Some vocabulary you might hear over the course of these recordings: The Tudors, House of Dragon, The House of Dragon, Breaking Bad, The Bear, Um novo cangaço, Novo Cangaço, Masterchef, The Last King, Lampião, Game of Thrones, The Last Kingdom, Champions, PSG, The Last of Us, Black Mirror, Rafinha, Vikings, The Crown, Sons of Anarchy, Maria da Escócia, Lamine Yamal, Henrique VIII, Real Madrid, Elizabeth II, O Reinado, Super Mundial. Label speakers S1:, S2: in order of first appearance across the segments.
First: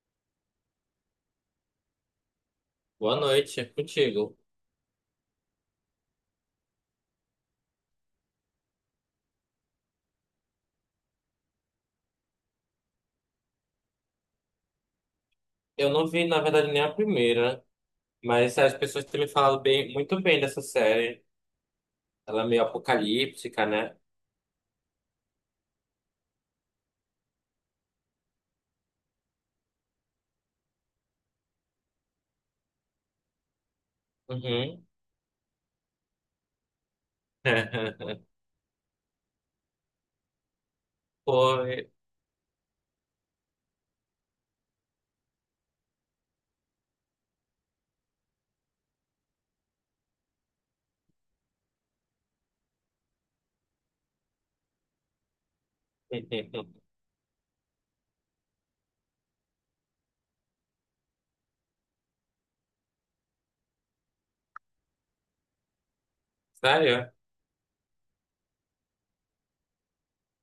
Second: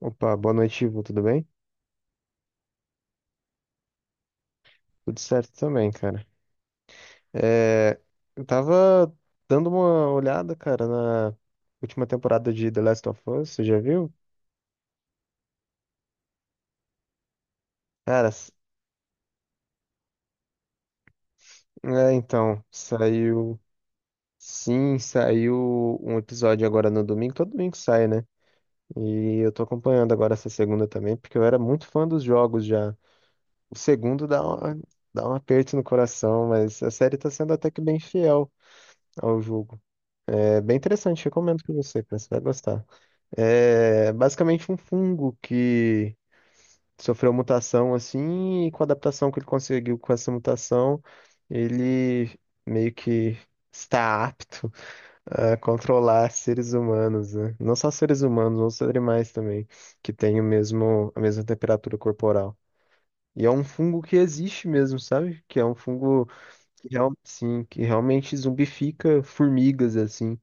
S1: Opa, boa noite, Ivo. Tudo bem?
S2: Boa noite, é contigo.
S1: Tudo certo também, cara. É, eu tava dando uma olhada, cara, na última temporada de The Last of Us, você já viu?
S2: Eu não vi, na verdade, nem a primeira,
S1: Cara, s-
S2: mas as pessoas têm me falado bem, muito bem dessa série. Ela é meio
S1: saiu.
S2: apocalíptica, né?
S1: Sim, saiu um episódio agora no domingo. Todo domingo sai, né? E eu tô acompanhando agora essa segunda também, porque eu era muito fã dos jogos já. O segundo dá uma-
S2: Uhum.
S1: dá um aperto no coração, mas a série tá sendo até que bem fiel ao jogo. É bem interessante, recomendo pra
S2: Foi.
S1: você, cara. Você vai gostar. É basicamente um fungo que sofreu mutação assim, e com a adaptação que ele conseguiu com essa mutação, ele meio que está apto a controlar seres humanos, né? Não só seres humanos, outros animais também, que têm a mesma temperatura corporal. E é um fungo que existe mesmo, sabe? Que é um fungo que, real,
S2: Sério?
S1: sim, que realmente zumbifica formigas, assim.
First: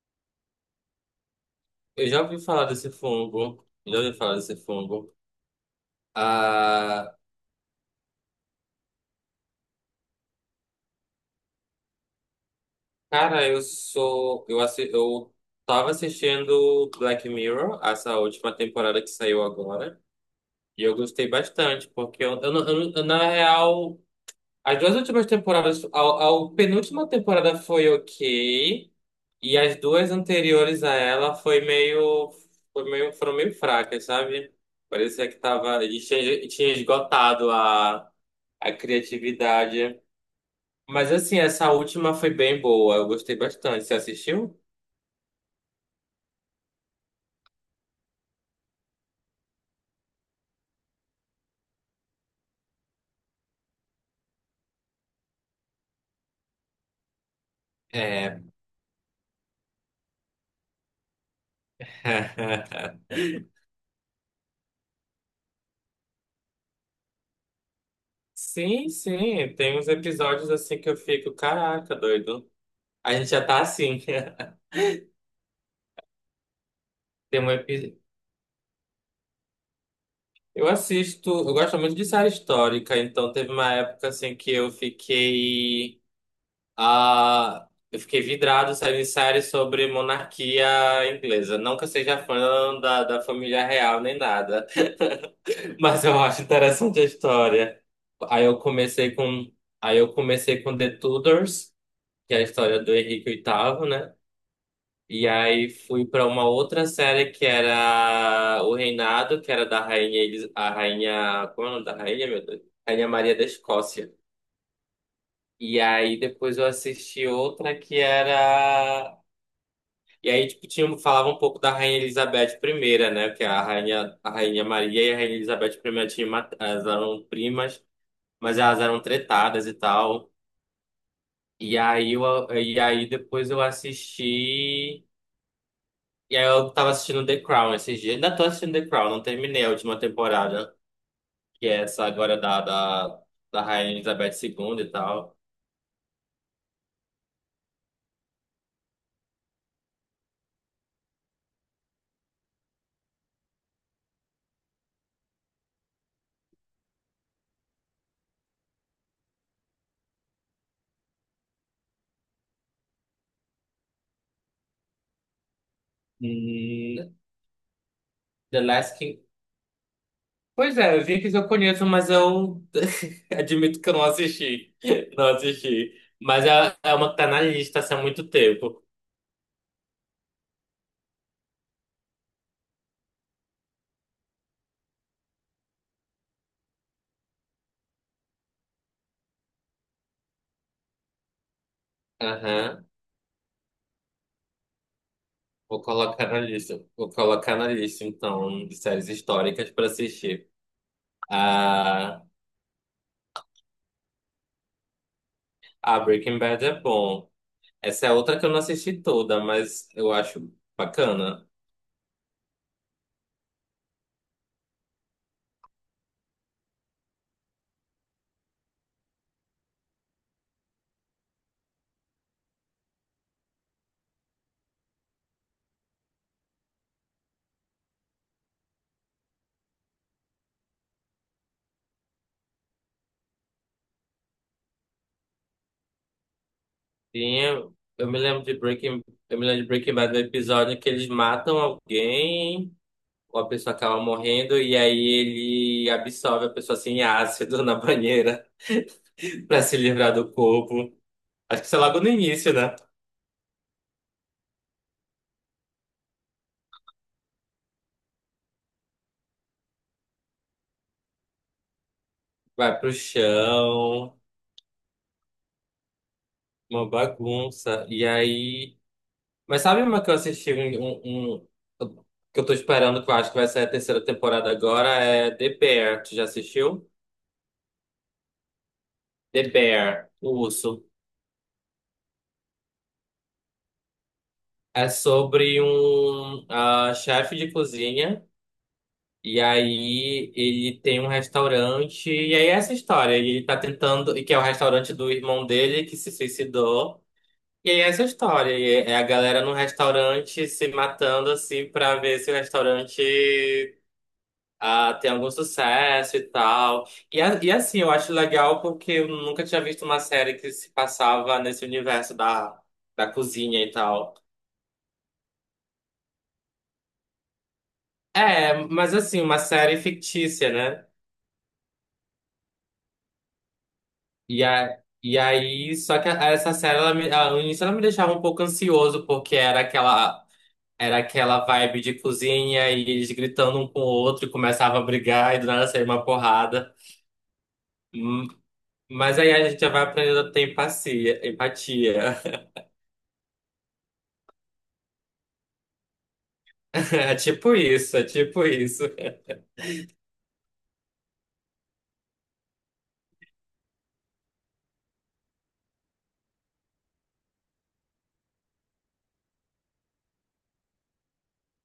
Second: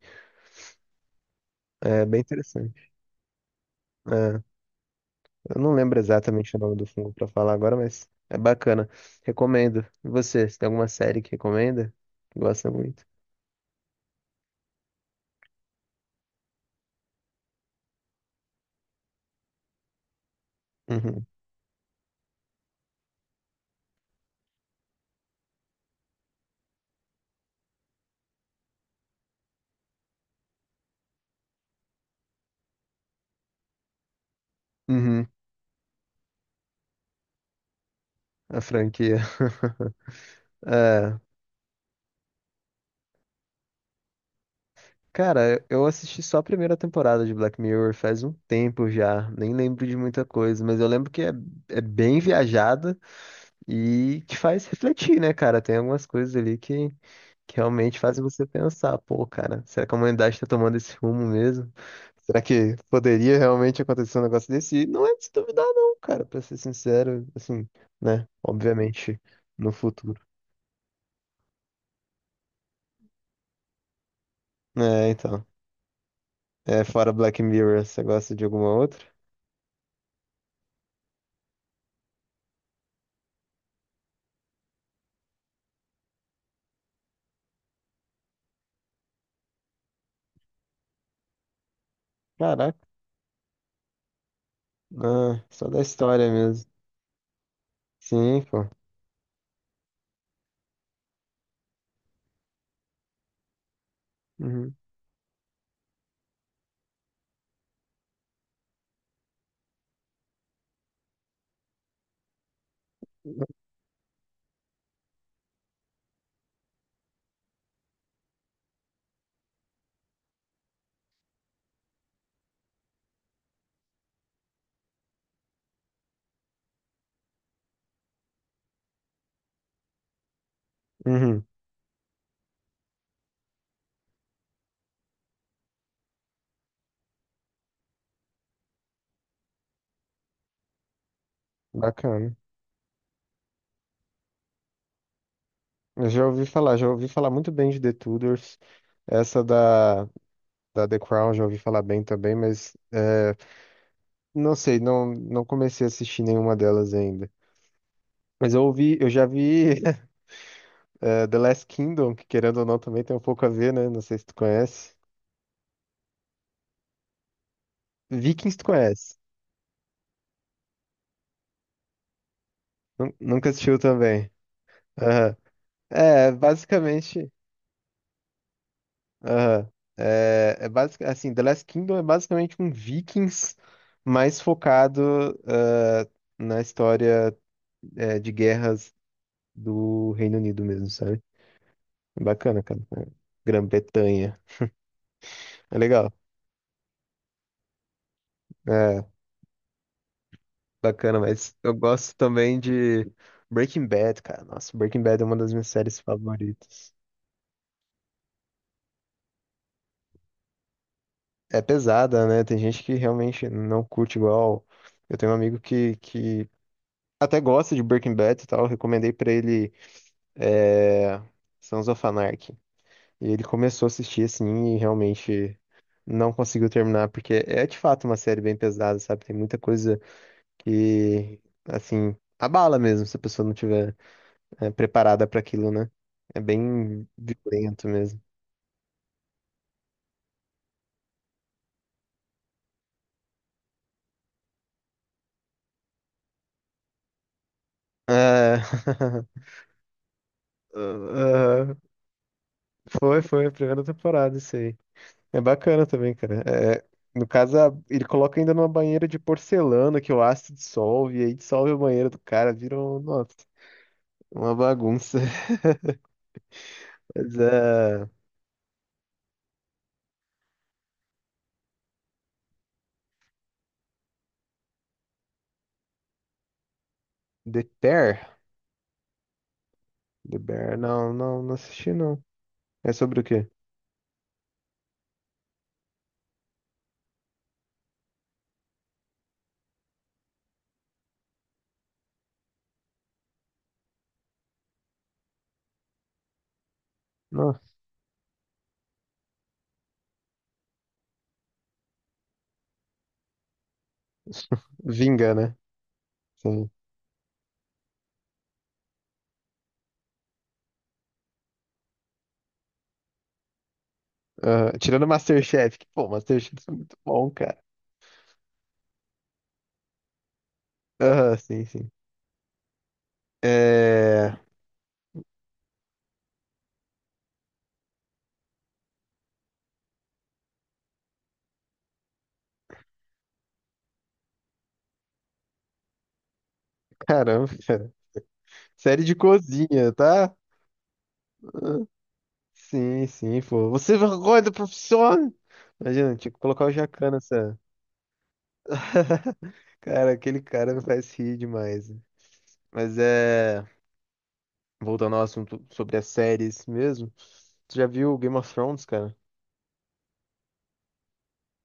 S1: É
S2: Eu
S1: bem
S2: já ouvi falar desse
S1: interessante.
S2: fungo. Já ouvi falar
S1: É.
S2: desse fungo.
S1: Eu não lembro exatamente o nome do fungo
S2: Ah,
S1: pra falar agora, mas é bacana. Recomendo. E você tem alguma série que recomenda? Que gosta muito?
S2: cara, eu sou. Eu tava assistindo Black Mirror, essa última temporada que saiu agora. E eu
S1: Uhum.
S2: gostei bastante, porque eu, não- eu não- eu, na real. As duas últimas temporadas, a penúltima temporada foi ok, e as duas anteriores a ela foram meio fracas, sabe?
S1: Uhum.
S2: Parecia que tava, e tinha esgotado
S1: A
S2: a
S1: franquia.
S2: criatividade. Mas
S1: É.
S2: assim, essa última foi bem boa, eu gostei bastante. Você assistiu?
S1: Cara, eu assisti só a primeira temporada de Black Mirror faz um tempo já. Nem lembro de muita coisa, mas eu lembro que é bem viajada e te faz refletir, né, cara? Tem algumas coisas ali que realmente fazem
S2: É.
S1: você pensar, pô, cara, será que a humanidade está tomando esse rumo mesmo? Será que poderia realmente acontecer um negócio desse? E não é de se duvidar, não, cara, pra ser sincero, assim, né?
S2: Sim,
S1: Obviamente,
S2: sim,
S1: no
S2: tem uns
S1: futuro.
S2: episódios assim que eu fico, caraca, doido. A gente já tá assim.
S1: É, então. É, fora Black
S2: Tem um
S1: Mirror,
S2: epi-
S1: você gosta de alguma outra?
S2: Eu assisto, eu gosto muito de série histórica, então teve uma época assim que eu fiquei vidrado saindo em série sobre monarquia inglesa. Não que eu seja
S1: Caraca,
S2: fã da, da família real nem nada,
S1: ah, só da
S2: mas eu
S1: história
S2: acho
S1: mesmo.
S2: interessante a história.
S1: Sim,
S2: Aí eu
S1: pô.
S2: comecei com aí eu comecei com The Tudors, que é a história do Henrique VIII, né?
S1: Uhum.
S2: E aí fui pra uma outra série que era O Reinado, que era da rainha, a rainha, como é o nome da rainha, meu Deus? Rainha Maria da Escócia. E aí depois eu assisti outra que era E aí tipo tinha falava um pouco da rainha Elizabeth primeira, né, que é a rainha, a rainha Maria e a rainha Elizabeth primeira elas eram primas, mas elas eram tretadas e tal.
S1: Uhum,
S2: E aí eu, e aí depois eu assisti E aí eu tava assistindo The Crown esses dias. Ainda tô assistindo The Crown, não terminei a última temporada, que é essa
S1: bacana.
S2: agora da Rainha Elizabeth II e tal.
S1: Eu já ouvi falar muito bem de The Tudors. Essa da The Crown já ouvi falar bem também, não sei, não, não comecei a assistir nenhuma delas ainda. Mas eu ouvi, eu já vi The Last Kingdom, que querendo ou não também tem um pouco a ver, né? Não sei se tu conhece.
S2: E
S1: Vikings
S2: The
S1: tu
S2: Last
S1: conhece.
S2: King. Pois é, eu vi que eu conheço, mas eu
S1: Nunca assistiu
S2: admito que eu não
S1: também.
S2: assisti. Não
S1: Aham.
S2: assisti.
S1: É,
S2: Mas é, é uma que tá
S1: basicamente.
S2: na lista assim, há muito tempo.
S1: Aham. The Last Kingdom é basicamente um Vikings mais focado na história, de guerras do Reino Unido mesmo, sabe? Bacana, cara.
S2: Aham.
S1: É, Grã-Bretanha. É
S2: Vou
S1: legal.
S2: colocar na lista. Vou colocar na lista, então, de
S1: É.
S2: séries históricas pra assistir.
S1: Bacana, mas eu gosto
S2: Ah,
S1: também de Breaking Bad, cara. Nossa, Breaking Bad é uma das minhas séries
S2: a Breaking Bad é
S1: favoritas.
S2: bom. Essa é outra que eu não assisti toda, mas eu acho bacana.
S1: É pesada, né? Tem gente que realmente não curte igual. Eu tenho um amigo que até gosta de Breaking Bad e tal. Eu recomendei pra ele é... Sons of Anarchy. E ele começou a assistir assim e realmente não conseguiu terminar, porque é de fato uma série bem pesada, sabe? Tem muita coisa que, assim, abala mesmo se a pessoa não tiver, é, preparada para aquilo, né? É bem
S2: Tinha,
S1: violento
S2: eu me
S1: mesmo.
S2: lembro de Breaking, eu me lembro de Breaking Bad do episódio que eles matam alguém, ou a pessoa acaba morrendo, e aí ele absorve a pessoa assim em ácido na banheira
S1: É...
S2: pra se livrar do corpo. Acho que
S1: Ah,
S2: isso é logo no início, né?
S1: foi, foi, a primeira temporada, isso aí. É bacana também, cara. É, no caso, ele coloca ainda numa banheira de porcelana que o ácido dissolve, e aí dissolve a banheira do cara, vira
S2: Vai pro
S1: um, nossa,
S2: chão,
S1: uma bagunça.
S2: uma
S1: Mas,
S2: bagunça. E
S1: é,
S2: aí. Mas sabe uma que eu assisti um, um- um- que eu tô esperando, que eu acho que vai sair a terceira temporada agora, é The Bear. Tu já assistiu?
S1: The Bear?
S2: The Bear, o
S1: The Bear,
S2: urso.
S1: não, não, não assisti, não. É sobre o quê?
S2: É sobre um chefe de cozinha. E aí ele tem um restaurante. E aí é essa história. Ele tá tentando. Que é o restaurante do irmão dele que se suicidou. E
S1: Nossa,
S2: aí é essa história. E é a galera no restaurante se matando assim pra ver se o restaurante tem algum
S1: vinga, né?
S2: sucesso e
S1: Sim.
S2: tal. E assim, eu acho legal porque eu nunca tinha visto uma série que se passava nesse universo da, da cozinha e tal.
S1: Ah, tirando Masterchef, que, pô, Masterchef é muito bom, cara.
S2: É, mas assim, uma série fictícia, né?
S1: Aham, sim, sim. É.
S2: E, a, e aí, só que a- Essa série, ela me, ela, no início ela me deixava um pouco ansioso, porque era aquela vibe de cozinha e eles gritando um com o outro e começava a brigar e do nada saía uma porrada.
S1: Caramba, cara.
S2: Hum.
S1: Série de
S2: Mas aí a gente já vai
S1: cozinha,
S2: aprendendo a
S1: tá?
S2: ter empatia,
S1: Ah,
S2: empatia.
S1: sim, sim, pô. Você é vergonha da profissão? Imagina, tinha que colocar o Jacan
S2: É tipo
S1: nessa.
S2: isso, é tipo isso.
S1: Cara, aquele cara me faz rir demais. Mas é. Voltando ao assunto sobre as séries mesmo. Tu já viu Game of Thrones, cara?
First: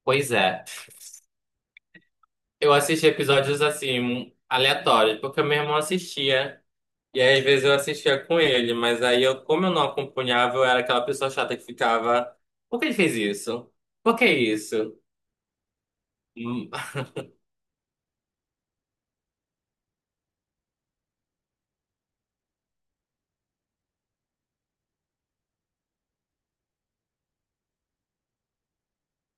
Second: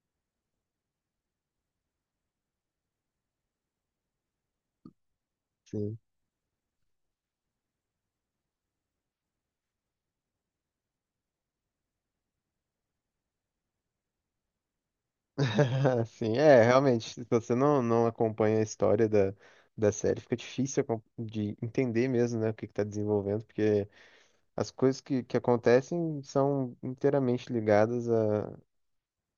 S2: Pois é. Eu assisti episódios assim, aleatórios, porque meu irmão
S1: Sim.
S2: assistia. E aí, às vezes eu assistia com ele, mas aí eu, como eu não acompanhava, eu era aquela pessoa chata que ficava, por que ele fez isso? Por que isso?
S1: Sim, é,
S2: Hum.
S1: realmente. Se você não, não acompanha a história da série, fica difícil de entender mesmo, né, o que que tá desenvolvendo, porque. As coisas que acontecem são inteiramente ligadas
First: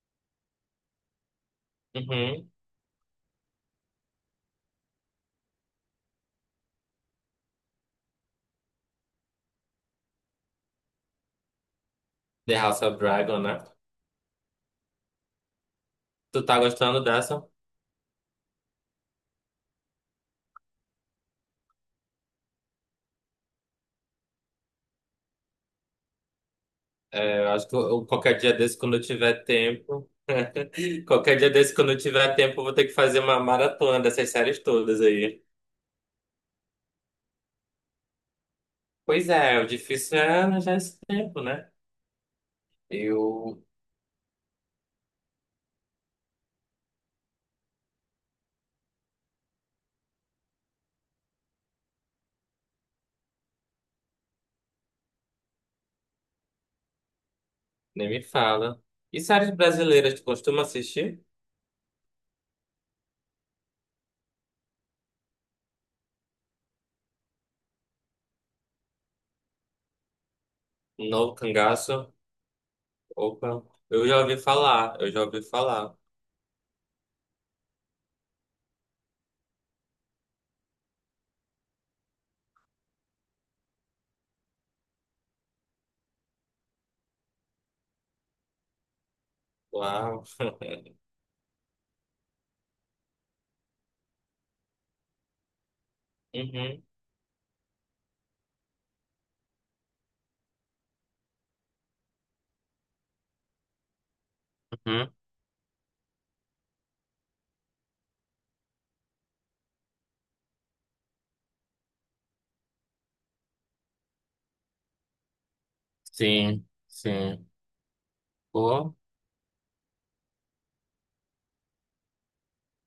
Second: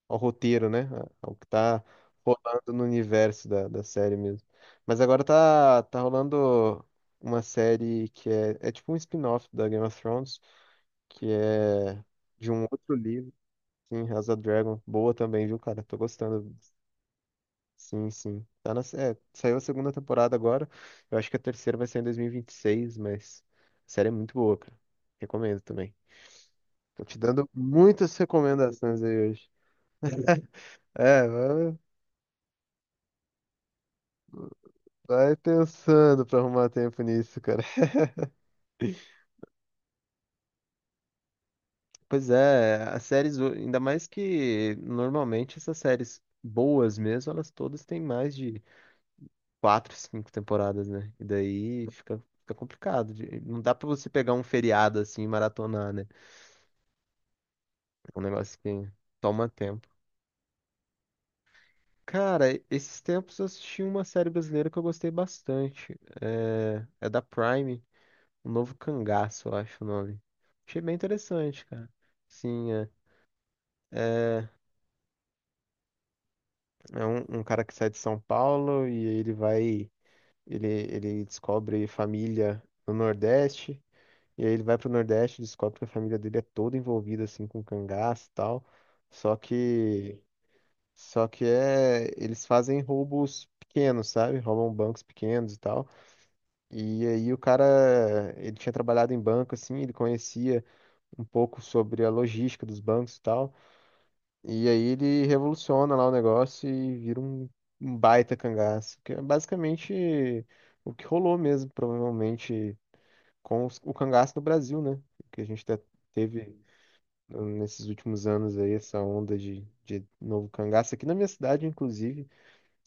S1: ao roteiro, né? Ao que tá
S2: Uhum.
S1: rolando no universo da série mesmo. Mas agora tá, tá rolando uma série que é tipo um spin-off da Game of Thrones, que é de
S2: The
S1: um
S2: House
S1: outro
S2: of
S1: livro,
S2: Dragon, né?
S1: sim, House of Dragon. Boa também, viu, cara? Tô
S2: Tu
S1: gostando.
S2: tá gostando dessa?
S1: Sim, sim. Saiu a segunda temporada agora. Eu acho que a terceira vai sair em 2026, mas a série é muito boa, cara. Recomendo também. Tô te
S2: É,
S1: dando
S2: eu acho que
S1: muitas
S2: qualquer dia desse, quando eu
S1: recomendações aí
S2: tiver
S1: hoje.
S2: tempo,
S1: É,
S2: qualquer dia desse,
S1: vai,
S2: quando eu tiver tempo, eu vou ter que fazer uma maratona dessas séries todas
S1: vai
S2: aí.
S1: pensando pra arrumar tempo nisso, cara.
S2: Pois é, o difícil é arranjar esse tempo, né?
S1: Pois é, as séries,
S2: Eu
S1: ainda mais que normalmente essas séries boas mesmo, elas todas têm mais de quatro, cinco temporadas, né? E daí fica, fica complicado. Não dá pra você pegar um feriado assim e maratonar, né?
S2: nem
S1: É um
S2: me
S1: negócio
S2: fala.
S1: que
S2: E
S1: toma
S2: séries
S1: tempo.
S2: brasileiras, tu costuma assistir?
S1: Cara, esses tempos eu assisti uma série brasileira que eu gostei bastante. É da Prime. Um novo cangaço, eu acho o nome. Achei bem
S2: Novo
S1: interessante, cara.
S2: Cangaço?
S1: Sim, é.
S2: Opa, eu já ouvi
S1: É,
S2: falar, eu já ouvi falar.
S1: é um, um cara que sai de São Paulo e aí ele vai. Ele descobre família no Nordeste. E aí ele vai pro Nordeste e descobre que a família dele é toda envolvida assim com cangaço e tal. Só que.
S2: Uau.
S1: Só que é. Eles fazem roubos pequenos, sabe? Roubam bancos pequenos e tal.
S2: Uhum,
S1: E aí o cara. Ele tinha trabalhado em banco, assim, ele conhecia um pouco sobre a logística dos bancos e tal. E aí
S2: uhum.
S1: ele revoluciona lá o negócio e vira um, um baita cangaço, que é basicamente o que rolou mesmo, provavelmente, com o cangaço no Brasil, né? Que a gente teve,
S2: Sim, sim.
S1: nesses últimos anos aí,
S2: O,
S1: essa onda de novo cangaço. Aqui na minha cidade, inclusive,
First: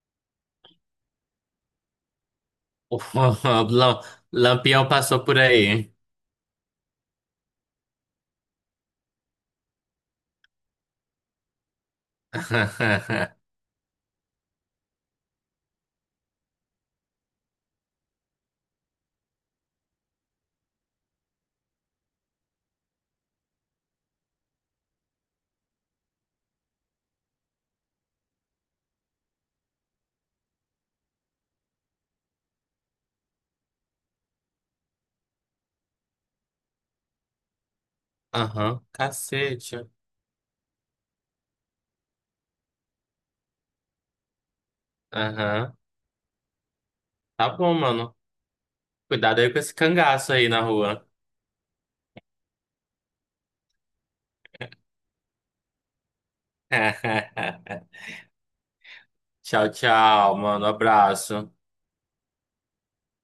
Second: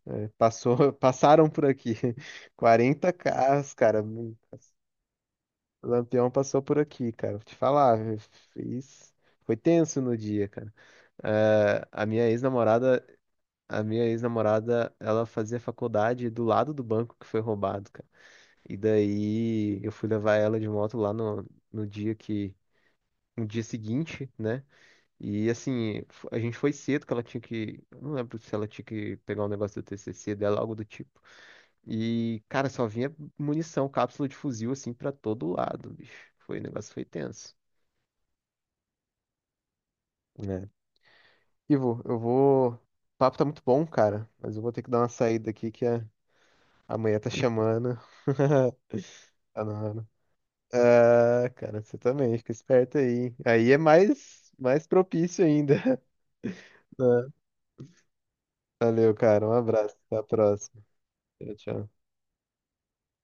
S1: né, passou, passaram por aqui
S2: o
S1: 40 carros,
S2: Lam-
S1: cara. O
S2: Lampião passou por aí.
S1: Lampião passou por aqui, cara. Vou te falar, eu fiz... foi tenso no dia, cara. É, a minha ex-namorada, ela fazia faculdade do lado do banco que foi roubado, cara. E daí eu fui levar ela de moto lá no, no dia que, no dia seguinte, né? E assim, a gente foi cedo que ela tinha que, eu não lembro se ela tinha que pegar um negócio do TCC dela, algo do tipo. E, cara, só vinha munição, cápsula de fuzil assim pra todo lado, bicho. Foi, o negócio foi tenso,
S2: Aham, cacete.
S1: né? Ivo, eu vou. O papo tá muito bom, cara, mas eu vou ter que dar uma saída aqui
S2: Aham.
S1: que é. Amanhã tá
S2: Tá bom,
S1: chamando.
S2: mano. Cuidado aí com
S1: Tá
S2: esse
S1: na hora.
S2: cangaço aí na rua.
S1: Ah, cara, você também, fica esperto aí. Aí é mais, mais propício ainda. Valeu, cara. Um
S2: Tchau,
S1: abraço. Até a
S2: tchau, mano.
S1: próxima.
S2: Abraço.
S1: Tchau, tchau.